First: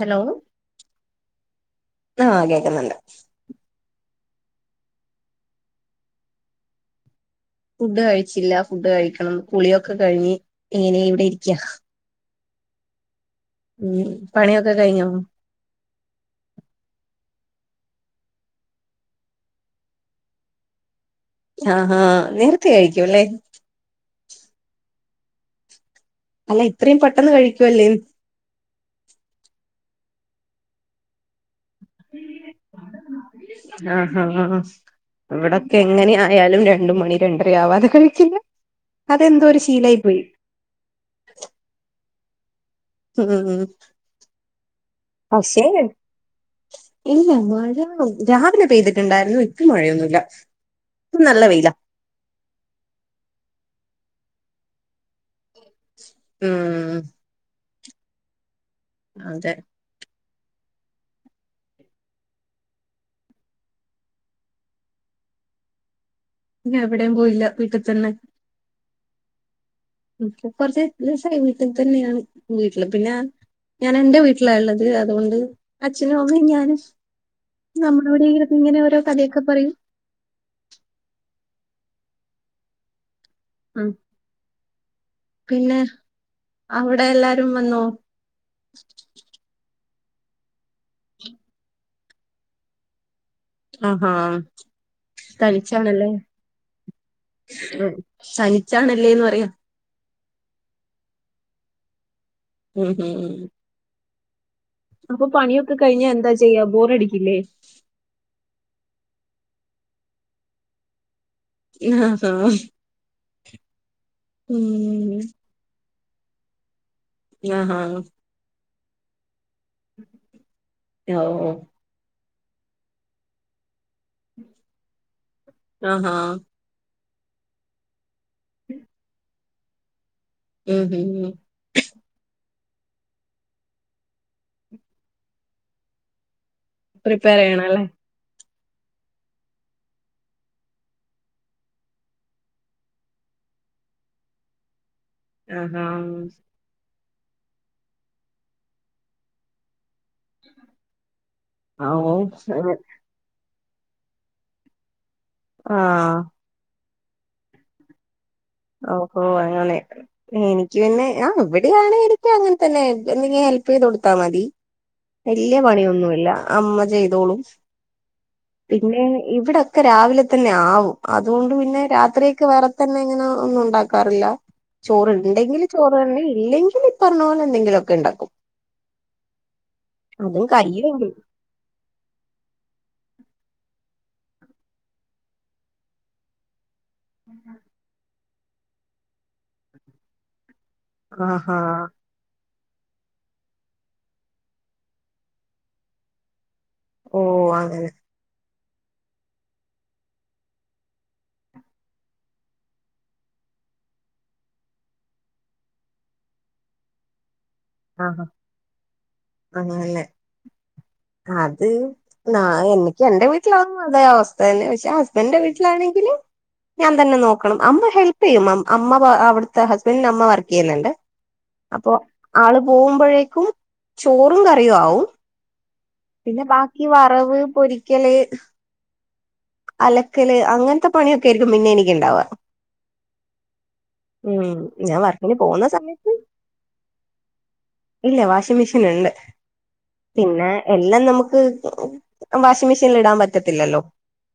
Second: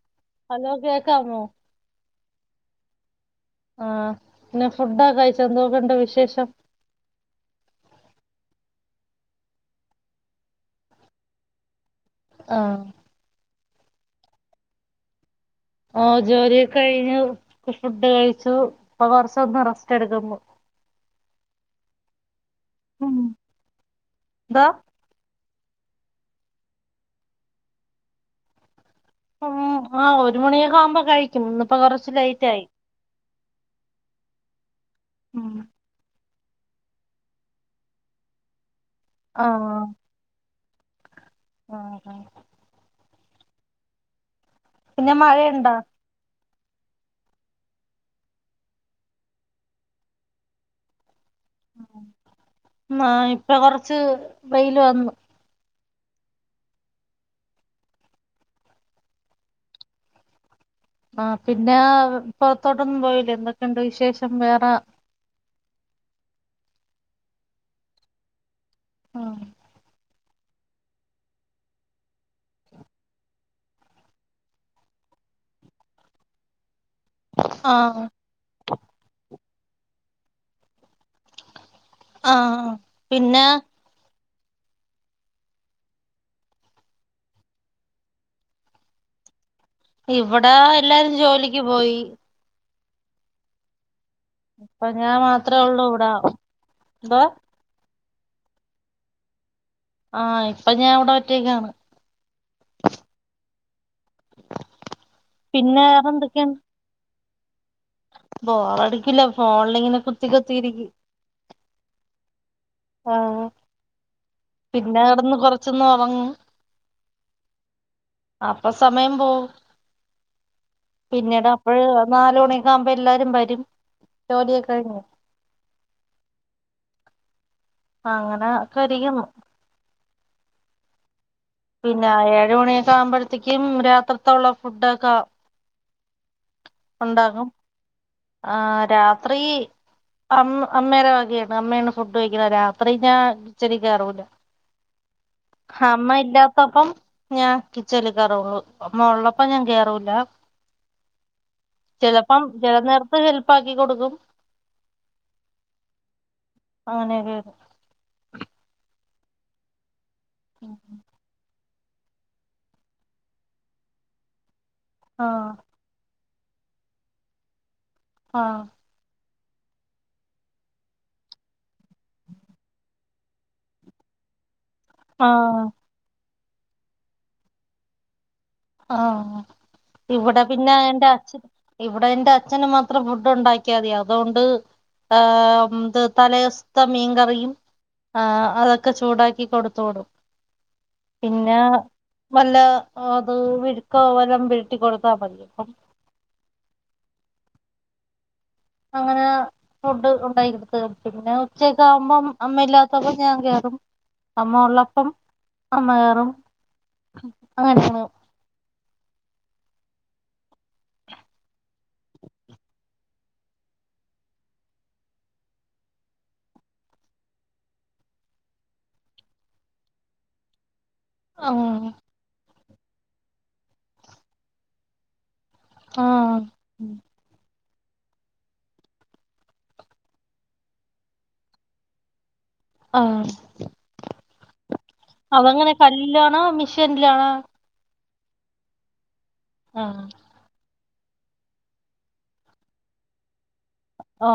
Hello hello കേക്കാമോ ആഹ് കേക്കുന്നുണ്ട് ആഹ് പിന്നെ ഫുഡ് ഒക്കെ കഴിച്ച എ ന്തൊക്ണ്ട് വിശേഷം ഫുഡ് കഴിച്ചില്ല ഫുഡ് കഴിക്കണം കുളിയൊക്കെ കഴിഞ്ഞ് ഇങ്ങനെ ഇവിടെ ഇരിക്കാ ആഹ് ഉം പണിയൊക്കെ കഴിഞ്ഞോ ഓ ജോലിയൊക്കെ കഴിഞ്ഞു ഫുഡ് കഴിച്ചു ഇപ്പൊ കുറച്ചൊന്ന് റസ്റ്റ് എടുക്കുന്നു ആഹാ നേര ഉം ന്താ അല്ല ഇത്രയും പെട്ടെന്ന് കഴിക്കുവല്ലേ ആഹ് ഒരു മണിയൊക്കെ ആവുമ്പോ കഴിക്കും ഇന്നിപ്പോ കൊറച്ച് ലൈറ്റ് ആയി ഹാ ഹാ ഹാ ഉം ഇവിടൊക്കെ എങ്ങനെ ആയാലും രണ്ട് മണി രണ്ടര ആവാതെ കളിക്കില്ല അതെന്തോ ഒരു ആഹ് ശീലായി പോയി ആഹ് ആഹ് ഉം പിന്നെ പക്ഷെ മഴയുണ്ടോ ഇല്ല മഴ രാവിലെ പെയ്തിട്ടുണ്ടായിരുന്നു ഇപ്പ മഴയൊന്നുല്ല പ്പം നല്ല വെയിലാ ന്നാ ഇപ്പ കൊറച്ച് വെയില് വന്നു ഉം അതെ ആഹ് പിന്നെ പുറത്തോട്ടൊന്നും പോയില്ലേ എന്തൊക്കെയുണ്ട് വിശേഷം വേറെ ഇല്ല എവിടെയും പോയില്ല വീട്ടിത്തന്നെ ആഹ് ഇപ്പ കൊറച്ച് ദിവസായി വീട്ടി തന്നെയാണ് വീട്ടില് പിന്നെ ഞാൻ എന്റെ വീട്ടിലാള്ളത് അതുകൊണ്ട് അച്ഛനും അമ്മയും ഞാനും ആഹ് നമ്മള ഇവിടെ ഇരുന്ന് ഇങ്ങനെ ഓരോ കഥയൊക്കെ പറയും ആഹ് പിന്നെ ഉം പിന്നെ അവിടെ എല്ലാരും വന്നോ ഇവിടെ എല്ലാരും ജോലിക്ക് പോയി ആഹാ ഇപ്പ ഞാൻ മാത്ര ഒള്ളൂ തനിച്ചാണല്ലേ ഇവിടെ എന്തൊ ഉം തനിച്ചാണല്ലേന്ന് പറയ ആഹ് ഇപ്പൊ ഞാൻ ഇവിടെ ഒറ്റേക്കാണ്. ഉം ഉം അപ്പ പണിയൊക്കെ പിന്നെ കഴിഞ്ഞ വേറെ എന്താ എന്തൊക്കെയാണ് ചെയ്യ ബോറടിക്കില്ലേ. ബോറടിക്കില്ല ഫോണിലിങ്ങനെ കുത്തിക്കുത്തിരിക്കും. ആഹ് ഹാ ആഹ്പിന്നെ കെടെന്ന് കൊറച്ചൊന്ന് ഒറങ്ങും ആഹ് ഹാ അപ്പ സമയം പോകും പിന്നീട് ഓ അപ്പഴേ നാല് മണിയക്കെ ആവുമ്പോ എല്ലാരും വരും ജോലിയക്കെഴിഞ്ഞ് ആഹ് ഹാ അങ്ങനെ ഒക്കെരിക്കുന്നു ഏ പിന്നെ പിന്നെ ഏഴ് മണിയൊക്ക ആകുമ്പോഴത്തേക്കും രാത്രതുള്ള ഫുഡൊക്കെ പ്രിപ്പയർ ഉണ്ടാകും ചെയ്യണം അല്ലേ. ആഹ് രാത്രി അമ്മ അമ്മേയുടെ വകയാണ് അമ്മയണ് ഫുഡ് കഴിക്കുന്ന രാത്രി ഞാൻ കിച്ചണിൽ കേറൂല. ആഹാ ഹമ്മ ഇന്റ പ്പ ത്തപ്പം ഞാൻ കിച്ചണിൽ കയറുള്ളൂ അമ്മ ഉള്ളപ്പ ഞാൻ കേറൂല്ല. ഓ ചിലപ്പം ചില നേരത്ത് ഹെൽപ്പ് ആക്കി കൊടുക്കും ആഹ അങ്ങനെക്കെ ആയിരിക്കും ഓഹോ അങ്ങനെ എനിക്ക് പിന്നെ ഞ ഇവര് എവിടെണങ്കി എനിക്ക് അങ്ങനെ തന്നെ എന്തെങ്ക ഹെൽപ് ചെയ്ത് കൊടുത്താ മതി ആഹ് വല്യ പണിയൊന്നുമില്ല അമ്മ ചെയ്തോളും ആഹ പിന്നെ ഇവിടെക്കെ രാവിലെ തന്നെ ആവും അതുകൊണ്ട് പിന്നെ രാത്രിയൊക്കെ വേറെ തന്നെ ഇങ്ങനെ ന്നും ഉണ്ടാക്കറില്ല ആഹ് ചോറുണ്ടെങ്കില് ചോറ് ഇല്ലെങ്കിൽ പറഞ്ഞ പോലെ എന്തെങ്കിലു ഒക്കെ ഉണ്ടാക്കും ആഹ ഇവിടെ അതും പിന്നെ എന്റെ കയ്യിലെങ്കിൽ അഛന് ഇവിടെ എന്റെ അച്ഛന് മാത്രം ഫുഡ് ഉണ്ടാക്കിയാതി അതുകൊണ്ട് ഹ് ഇത് തല സത്തെ മീൻകറിയും ആ അതൊക്കെ ചൂടാക്കി കൊടുത്ത് വിടും. ആഹാ പിന്നെ വല്ല അത് വിടുക്ക വല്ലാം വീട്ടി കൊടുത്താൽ മതി അപ്പം ഓ അങ്ങനെ അങ്ങനെ ഫുഡ് ഉണ്ടായിടുത്ത പിന്നെ ഉച്ചക്കേ ആകുമ്പം അമ്മ ഇല്ലാത്തൊക്കെ ഞാൻ കേറും അമ്മ ഉള്ളപ്പം അമ്മ കയറും ആഹഹ അങ്ങനെ അത് ന എനിക്ക് എന്റെ വീട്ട വീട്ടലാകുമ്പോ അതായെ അവസ്ഥ തന്നെ പക്ഷെ ആ ഹസ്ബൻന്റെ വീട്ടിലാണെങ്കില് ഞാൻ തന്നെ നോക്കണം അമ്മ ഹെൽപ് ചെയ്യും അമ്മ അവിടുത്തെ ഹസ്ബൻന്റി അമ്മ വർക്ക് ചെയ്യുന്നുണ്ട് ആഹ് അപ്പൊ ആള് പോകുമ്പോഴേക്കും ചോറും കറിയും ആവും ആഹ് പിന്നെ ബാക്കി വറവ് പൊരിക്കല് അലക്കല് അങ്ങനത്തെ പണിയൊക്കെ ആയിരിക്കും പിന്നെ എനക്ക്ണ്ടാവാ ആ ഞാൻ വർക്കിന് പോകുന്ന അതെങ്ങനെ സമയത്ത് കല്ലിലാണോ മിഷൻലാണോ? ഇല്ല വാഷിംഗ് മെഷീൻ ഇണ്ട് ആഹ പിന്നെ എല്ലാം നമുക്ക് വാഷിം മെഷീനിൽ ഇടാൻ പറ്റത്തില്ലല്ലോ ഓ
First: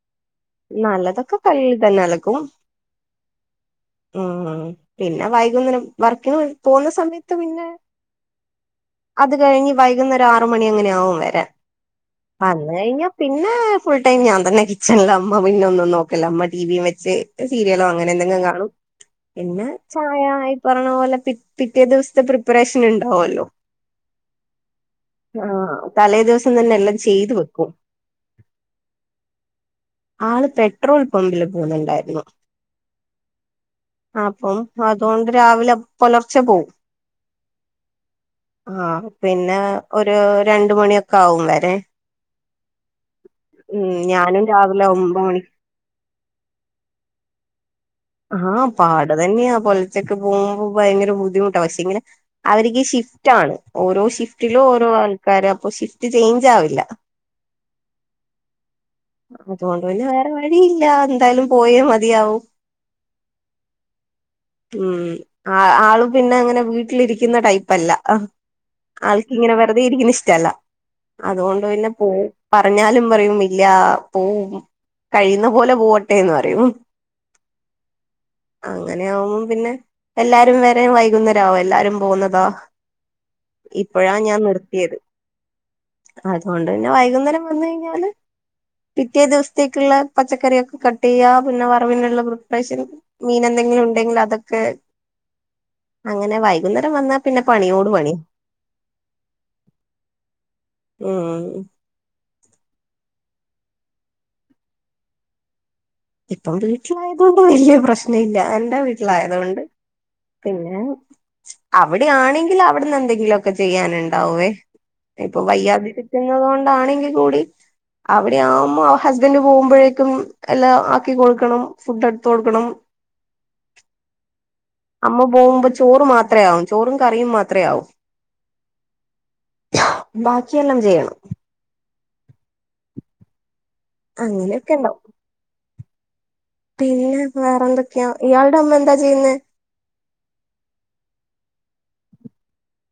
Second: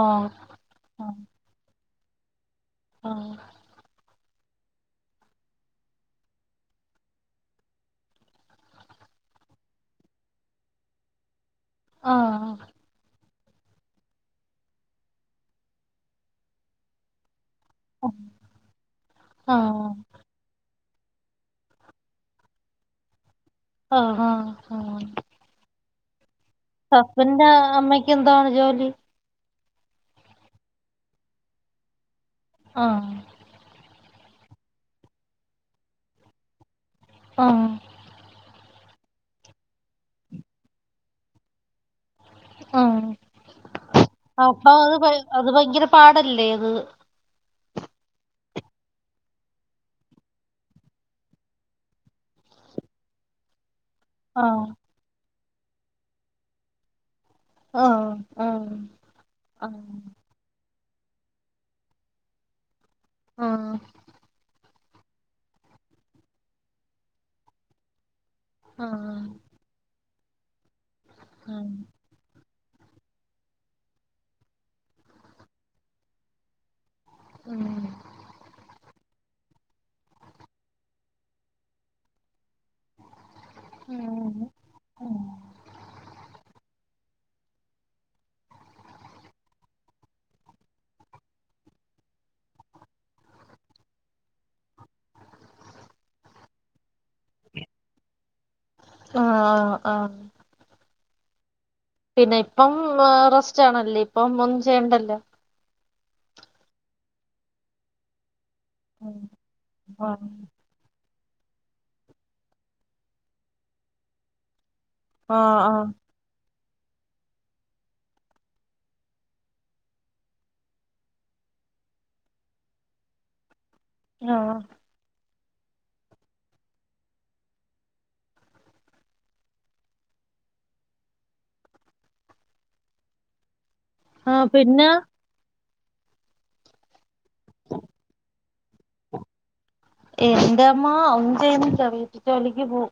നല്ലതൊക്കെ കല് തന്നെ അലകും ആഹ ഉ പിന്നെ വൈകുന്നേരം വർക്കി പോകുന്ന സമയത്ത് പിന്നെ അത് കഴിഞ്ഞ് വൈകുന്നേരം ആറ മണി അങ്ങനെയ ആകും വരാ ആഹ് വന്ന കഴിഞ്ഞ പിന്നെ ഫുൾ ടൈം ഞാൻ തന്നെ കിച്ചണിലില് അമ്മ പിന്നെ ഒന്നും നോക്കല അമ്മ ടിവിയും വെച്ച് സീരിയലോ അങ്ങനെ എന്തെങ്കിലും കാണും ആഹ് പിന്നെ ആഹ് ചായ പറഞ്ഞ പോലെ പിറ്റേ ദിവസത്തെ പ്രിപ്പറേഷൻ ഉണ്ടാവല്ലോ ഹഹ ആഹ ആഹ തലേ ദിവസം തന്നെ എല്ലാം ചെയ്തു ഹസ്ബൻഡിന്റെ വെക്കും അമ്മയ്ക്ക് എന്താണ് ജോലി ആള് പെട്രോൾ പമ്പില് പോകുന്നുണ്ടായിരുന്നു ആഹ് അപ്പം അതുകൊണ്ട് രാവിലെ പുലർച്ചെ പോകവും ആഹ ആ പിന്നെ ഒരു രണ്ട മണിയൊക്കെ ആവും വരാൻ ആ ഉം ഞാനും അപ്പൊ രാവിലെ അത് ഒമ്പത് മണി അത് ഭയങ്കര പാടല്ലേ അത് ആഹ് പാട തന്നെയാ പോലത്തക്ക് പോകുമ്പോ ഭയങ്കര ബുദ്ധിമട്ടാ പക്ഷെ ഇങ്ങനെ അവർക്ക് ഷിഫ്റ്റ് ആണ് ഓരോ ഷിഫ്റ്റിലും ആഹ് ഓരോ ആൾക്കാര് അപ്പൊ ഷിഫ്റ്റ് ചേഞ്ച് ആവില്ല ആഹ് ആഹ് ആഹ് അതുകൊണ്ട് പിന്നെ വേറെ വഴിയില്ല എന്തായാലും പോയേ മതിയാവും ആഹ ഉം ആഹ ആള് പിന്നെ അങ്ങനെ വീട്ടിലിരിക്കുന്ന ടൈപ്പല്ല ആഹ് ആൾക്കിങ്ങനെ വെറുതെ ഇരിക്കുന്ന ഇഷ്ടല്ല ഉം അതുകൊണ്ട് പിന്നെ പോ പറഞ്ഞാലും പറയും ഇല്ല പോവും കഴിയുന്ന പോലെ പോവട്ടെന്ന് പറയും അങ്ങനെയ ആകുമ്പം പിന്നെ എല്ലാരും വേറെ വൈകുന്നേര എല്ലാരും പോന്നതാ ഇപ്പഴാ ഉം ഞാൻ നിർ അതുകൊണ്ട്ന്നെ വൈകുന്നേരം വന്ന കഴിഞ്ഞാല് പിറ്റേ ദിവസത്തേക്കുള്ള പച്ചക്കറിയൊക്കെ കട്ട് ചെയ്യാ പിന്നെ വറവിനള്ള പ്രിപ്രേഷൻ മീനെന്തെങ്കിലും ഉണ്ടെങ്കിൽ അതൊക്കെ അങ്ങനെ വൈകുന്നേരം വന്നാ പിന്നെ പണിയോട് പണി ആഹ ആാാ മ്മ് പിന്നെ ഇപ്പം റസ്റ്റ് ആണല്ലേ ഇപ്പം ഒന്നും ചെയ്യണ്ടല്ലോ ഇപ്പം വീട്ടിലായതൊണ്ട് വലിയ പ്രശ്ന ഇല്ല എന്റെ വീട്ടിലായതുകൊണ്ട് ആ പിന്നെ അവിടെയാണെങ്കിൽ അവിടെന്ന് എന്തെങ്കിലുമൊക്കെ ചെയ്യാനുണ്ടാകുവേ ഇപ്പൊ ആ വയ്യാ ആ [inaudible] [inaudible] ണ്ടാണെങ്കിൽ കൂടി അവിടെയാകുമ്പോ ഹസ്ബൻഡ് പോകുമ്പോഴേക്കും എലം ആക്കി കൊടുക്കണം ഫുഡ് എടുത് കൊടുക്കണം ആഹ അമ്മ പോകുമ്പോ ചോറ് മാത്രയാവും ചോറും കറിയും മാത്ര ആവും ബാക്കിയെല്ലാം ചെയ്യണം ആ അങ്ങനെയൊക്കെ പിന്നെ ഉണ്ടാവും പിന്നെ വേറെന്തൊക്കെയാ ഇയാളുടെ അമ്മ എന്താ ചെയ്യുനെ എന്റെമ്മ ഒനും ചെയ്യുനില വീട് ജോലിക്ക് പോവും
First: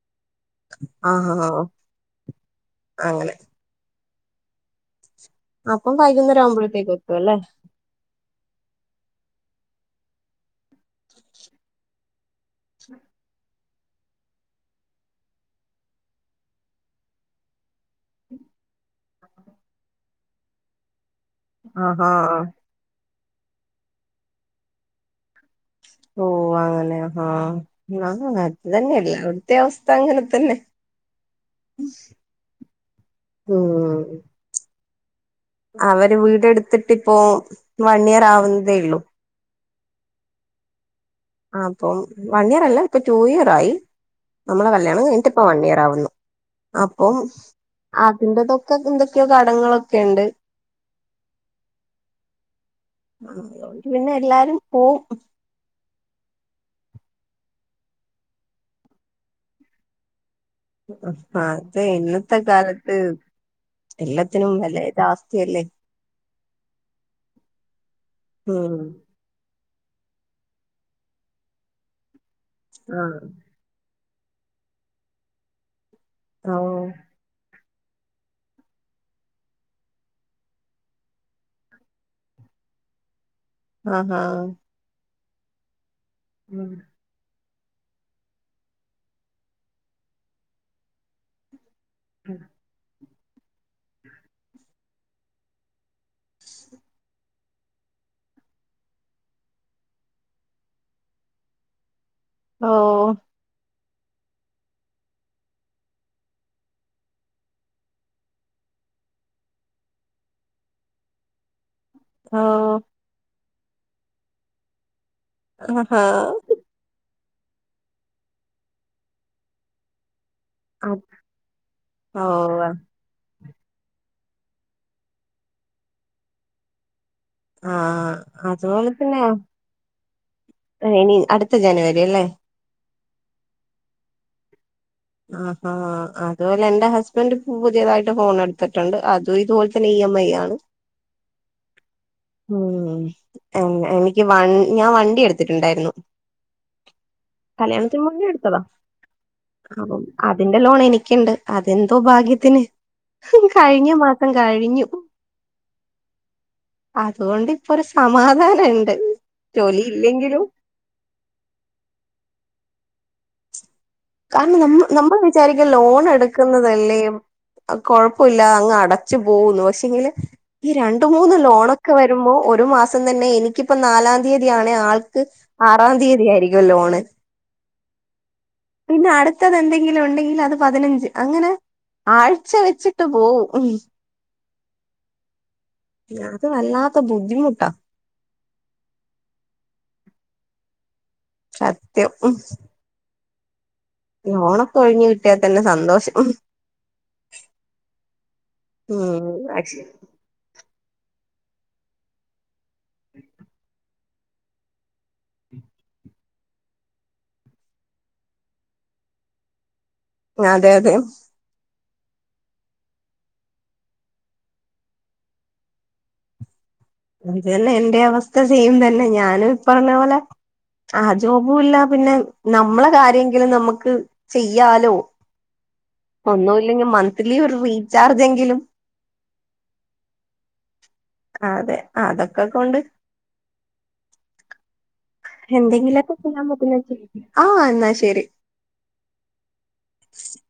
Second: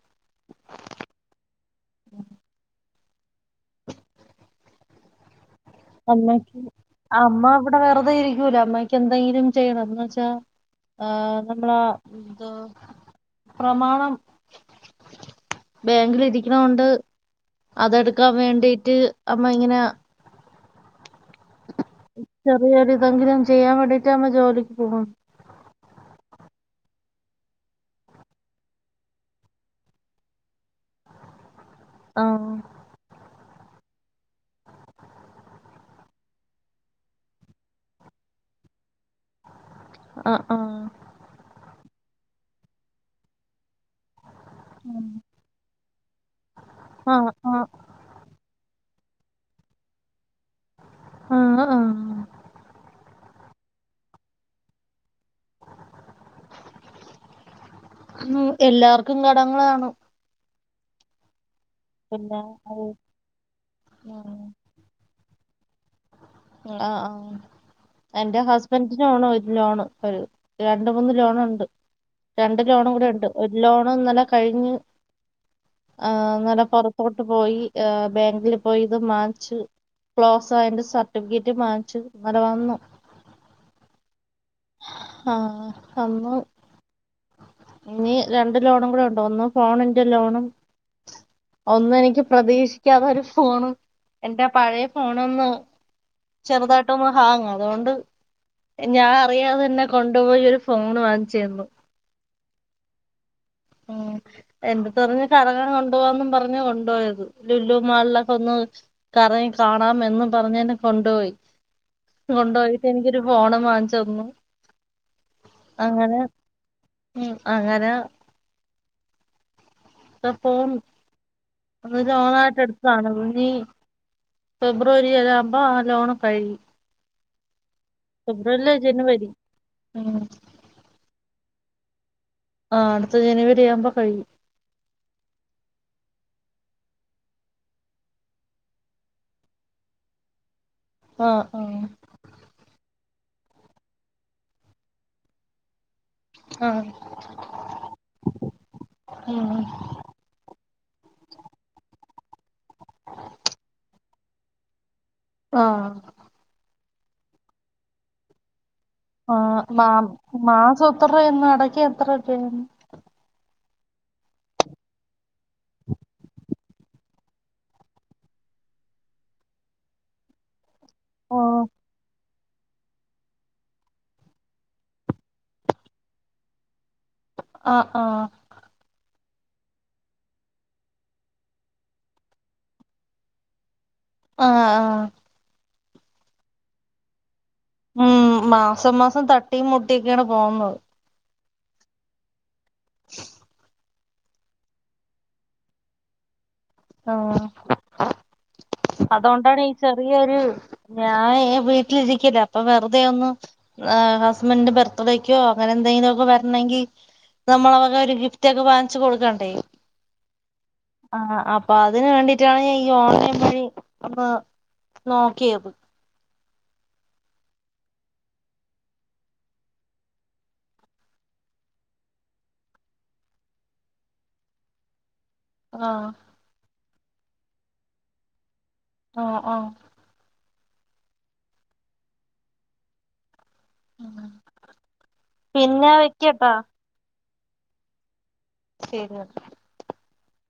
ആഹ അങ്ങനെ അപ്പം വൈകുന്നേരം അമ്മക്ക് ആവുമ്പോഴത്തേക്ക് എത്തും അല്ലേ അമ്മ ഇവിടെ വെറുതെ ഇരിക്കൂല അമ്മയ്ക്ക് എന്തെങ്കിലും ചെയ്യണം എന്ന് വെച്ചാ ആഹ നമ്മള പ്രമാണം ബാങ്കിൽരിക്കണ കൊണ്ട് അതെടുക്കാൻ വേണ്ടിട്ട് അമ്മ ഇങ്ങനെ ആഹാ ചെറിയൊരിതെങ്കിലും ചെയ്യാൻ വേണ്ടിയിട്ട് നമ്മ ജോലിക്ക് പോകും ഓ അങ്ങനെ ആഹാ ആഹ അത് തന്നെ എല്ലടത്തെ അവസ്ഥ അങ്ങനെ തന്നെ ആഹ ഉം അവര് വീടെടുത്തിട് ഇപ്പോ വൺയർ ആവുന്നതേ ഉള്ളൂ ആഹ ആഹ ആഹ അപ്പോ വൺ ഇർ അല്ല ഇപ്പൊ ടു ഇയർ ആയി നമ്മളെ കല്യാണം ഉം കഴിഞ്ഞിട്ട് ഇപ്പ വൺ ഇയർ ആവുന്നു അപ്പം ആഹ് ആഹ് അതിന്ന്റെതൊക്കെ എന്തൊക്കെയോ കടങ്ങളൊക്കെ ഉണ്ട് [inaudible] പിന്നെ എല്ലാരും പോവും മ് എല്ലാർക്കും കടങ്ങളാണ് കാണും അതെ ഇന്നത്തെ പിന്നെ അത് കാലത്ത് എല്ലാത്തിനും വില [inaudible] അവസ്ഥയല്ലേ ആഹ ആഹ എന്റെ ഉം ഹസ്ബൻഡിനോഓണ് ലോണ് ഒരു രണ്ട് മൂന്ന് ലോണ ഉണ്ട് രണ്ട് ലോണും കൂടെ ആഹ് ഉണ്ട് ഒരു ലോൺ ഇന്നലെ കഴിഞ്ഞ് ആഹാ ഓ ഇന്നലെ പുറത്തോട്ട് പോയി [inaudible] ബാങ്കിൽ പോയി ഇത് മാർച്ച് ക്ലോസ് ആയറെ സർട്ടിഫിക്കറ്റ് വങ്ങിച് ഇന്നലെ വാന്നു ആഹ ആഹ ആഹ് അമ്മ ഉം ഇനി രണ്ട് ലോണും കൂടെ ഉണ്ട ഒന്നും ഫോണിന്റെ ലോണും ഒന്ന എനിക്ക് പ്രതീക്ഷിക്കാതെ ഒരു ഫോണും എന്റെ പഴയ ഫോണ ഒന്ന് ചെറുതായിട്ടൊന്ന് ഹാങ്ങ അതുകൊണ്ട് ഞാ അരിയാതെ തന്നെ കൊണ്ടുപോയി ഒരു ഫോൺ വാങ്ങിച്ചു തന്നു ഓ ഉം എന്റെ അടുത്ത് കറങ്ങാൻ കൊണ്ട പോവാന്നും പറഞ്ഞ് കൊണ്ടുപോയത് ലുല്ലു മാളിലൊക്കെ ഒന്ന് കറങ്ങി കാണാം എന്നും പറഞ്ഞ് എന്നെ കൊണ്ടുപോയി ഓ കൊണ്ടപോയിട്ട് എനിക്കൊരു ഫോൺ വാങ്ങിച്ച തന്നു ആഹാ അങ്ങനെ ഉം അങ്ങാനെ അപ്പോ അത് ഒന്ന് ഓ ലോണായിട്ട് എടുത്തതാണ് ഇനി ഫെബ്രുവരി ഒര ആകുമ്പോ ആഹ് ലോൺ കഴിയും ആഹ് ഫെബ്രുവരില്ല അതുപോലെ തന്നെ ജനുവരി ഉം ഇനി അടുത്ത ജനുവരി അല്ലേ ആഹ് അടുത്ത ജനുവരി ആവുമ്പോ കഴിയും ആഹ് ആഹ് അതുപോലെ എന്റെ ഹസ്ബൻഡ് പുതിയതായിട്ട് ഫോൺ എടുത്തിട്ടുണ്ട് അതും ഇതുപോലെ തന്നെ ഇ എം ഐ ആണ് ആഹ് ആഹ് ഉം എനിക്ക് വ ഞാൻ വണ്ടി എടുത്തിട്ടുണ്ടായിരുന്നു ആഹ് കല്യാണത്തിന് മുന്നേ എടുത്തതാ ഉം അപ്പം അതിന്റെ ലോൺ എനിക്കുണ്ട് അതെന്തോ ഭാഗ്യത്തിന് കഴിഞ്ഞ മാസം കഴിഞ്ഞു ആഹ് അതുകൊണ്ട് ഇപ്പൊ ഒരു സമാധാനം ഉണ്ട് ആഹ് മാ മാസം എത്രയന്ന് അടക്ക എത്ര രുപരുന്നു കാരണം നമ്മ നമ്മൾ വിചാരിക്ക ലോൺ എടുക്കുന്നതല്ലേ കൊഴപ്പില്ല അങ്ങ് അടച്ചു പോകുന്നു പക്ഷെങ്കില് ഈ രണ്ട് മൂന്ന് ഓഹ് ലോണൊക്കെ വരുമ്പോ ഒരു മാസം പ്പം തന്നെ എനിക്കിപ്പ നാലാ തീയതിയാണെ ആൾക്ക് ആറാ തീയതി ആയിരിക്കും ലോണ്. ആഹ് ആഹ് പിന്നെ അടുത്തത് എന്തെങ്കിലും ഒണ്ടെങ്കി അത് പതിനഞ്ച് അങ്ങനെ ആഴ്ച വെച്ചിട്ട് പോവും ആഹ് ആഹ് അത് വല്ലാത്ത ബുദ്ധിമുട്ടാ. ഉം മാസം മാസം തട്ടിം മുട്ടിക്ക്യാണ് പോന്നത്. സത്യം ഉം [inaudible] ലോണൊക്കെ ഒഴിഞ്ഞ് കിട്ട്യാ തന്നെ സന്തോഷം ആഹ് അതോണ്ടാണ് ഈ ഉം ചെറിയൊരു ഞാഹെ വീട്ടിലിരിക്കല്ലെ അപ്പൊ വെറുതെ ഒന്ന് ആഹ് ഹസ്ബന്റ് ബർത്ത്ഡേക്കോ അങ്ങനെ എന്തെങ്കിലു ഒക്കെ വരണെങ്കി നമ്മള വക ഒരു ഗിഫ്റ്റ് ഒക്കെ വാങ്ങിച്ച് കൊടുക്കാണ്ടേ? അതെ അതെ. ആഹ് അപ്പൊ അതിന് വേണ്ടീട്ടാണ് ഞ ഈ ഓൺലൈൻ വഴി അപ്പാ നോക്കിയത് ഇത് തന്നെ എന്റെ അവസ്ഥ സെയിം തന്നെ ഞാനും ഈ പറഞ്ഞ പോലെ ആഹ് ജോബും ഇല്ല പിന്നെ നമ്മളെ കാര്യങ്കിലും നമക്ക് ചെയ്യാലോ. ആഹ് ഒന്നുല്ലെങ്കി മന്ത്ലി ഒരു റീചാർജ് എങ്കിലും ആ ആഹ് ആ അതെ അതൊക്കെ കൊണ്ട് [inaudible] പിന്നെ എന്തെങ്കിലൊക്കെ വെക്കട്ടാ ചെയ്യാപറ്റുന്നെ ചെയ് ആ് എന്നാ ശെരി. ശരി [unintelligible] [inaudible]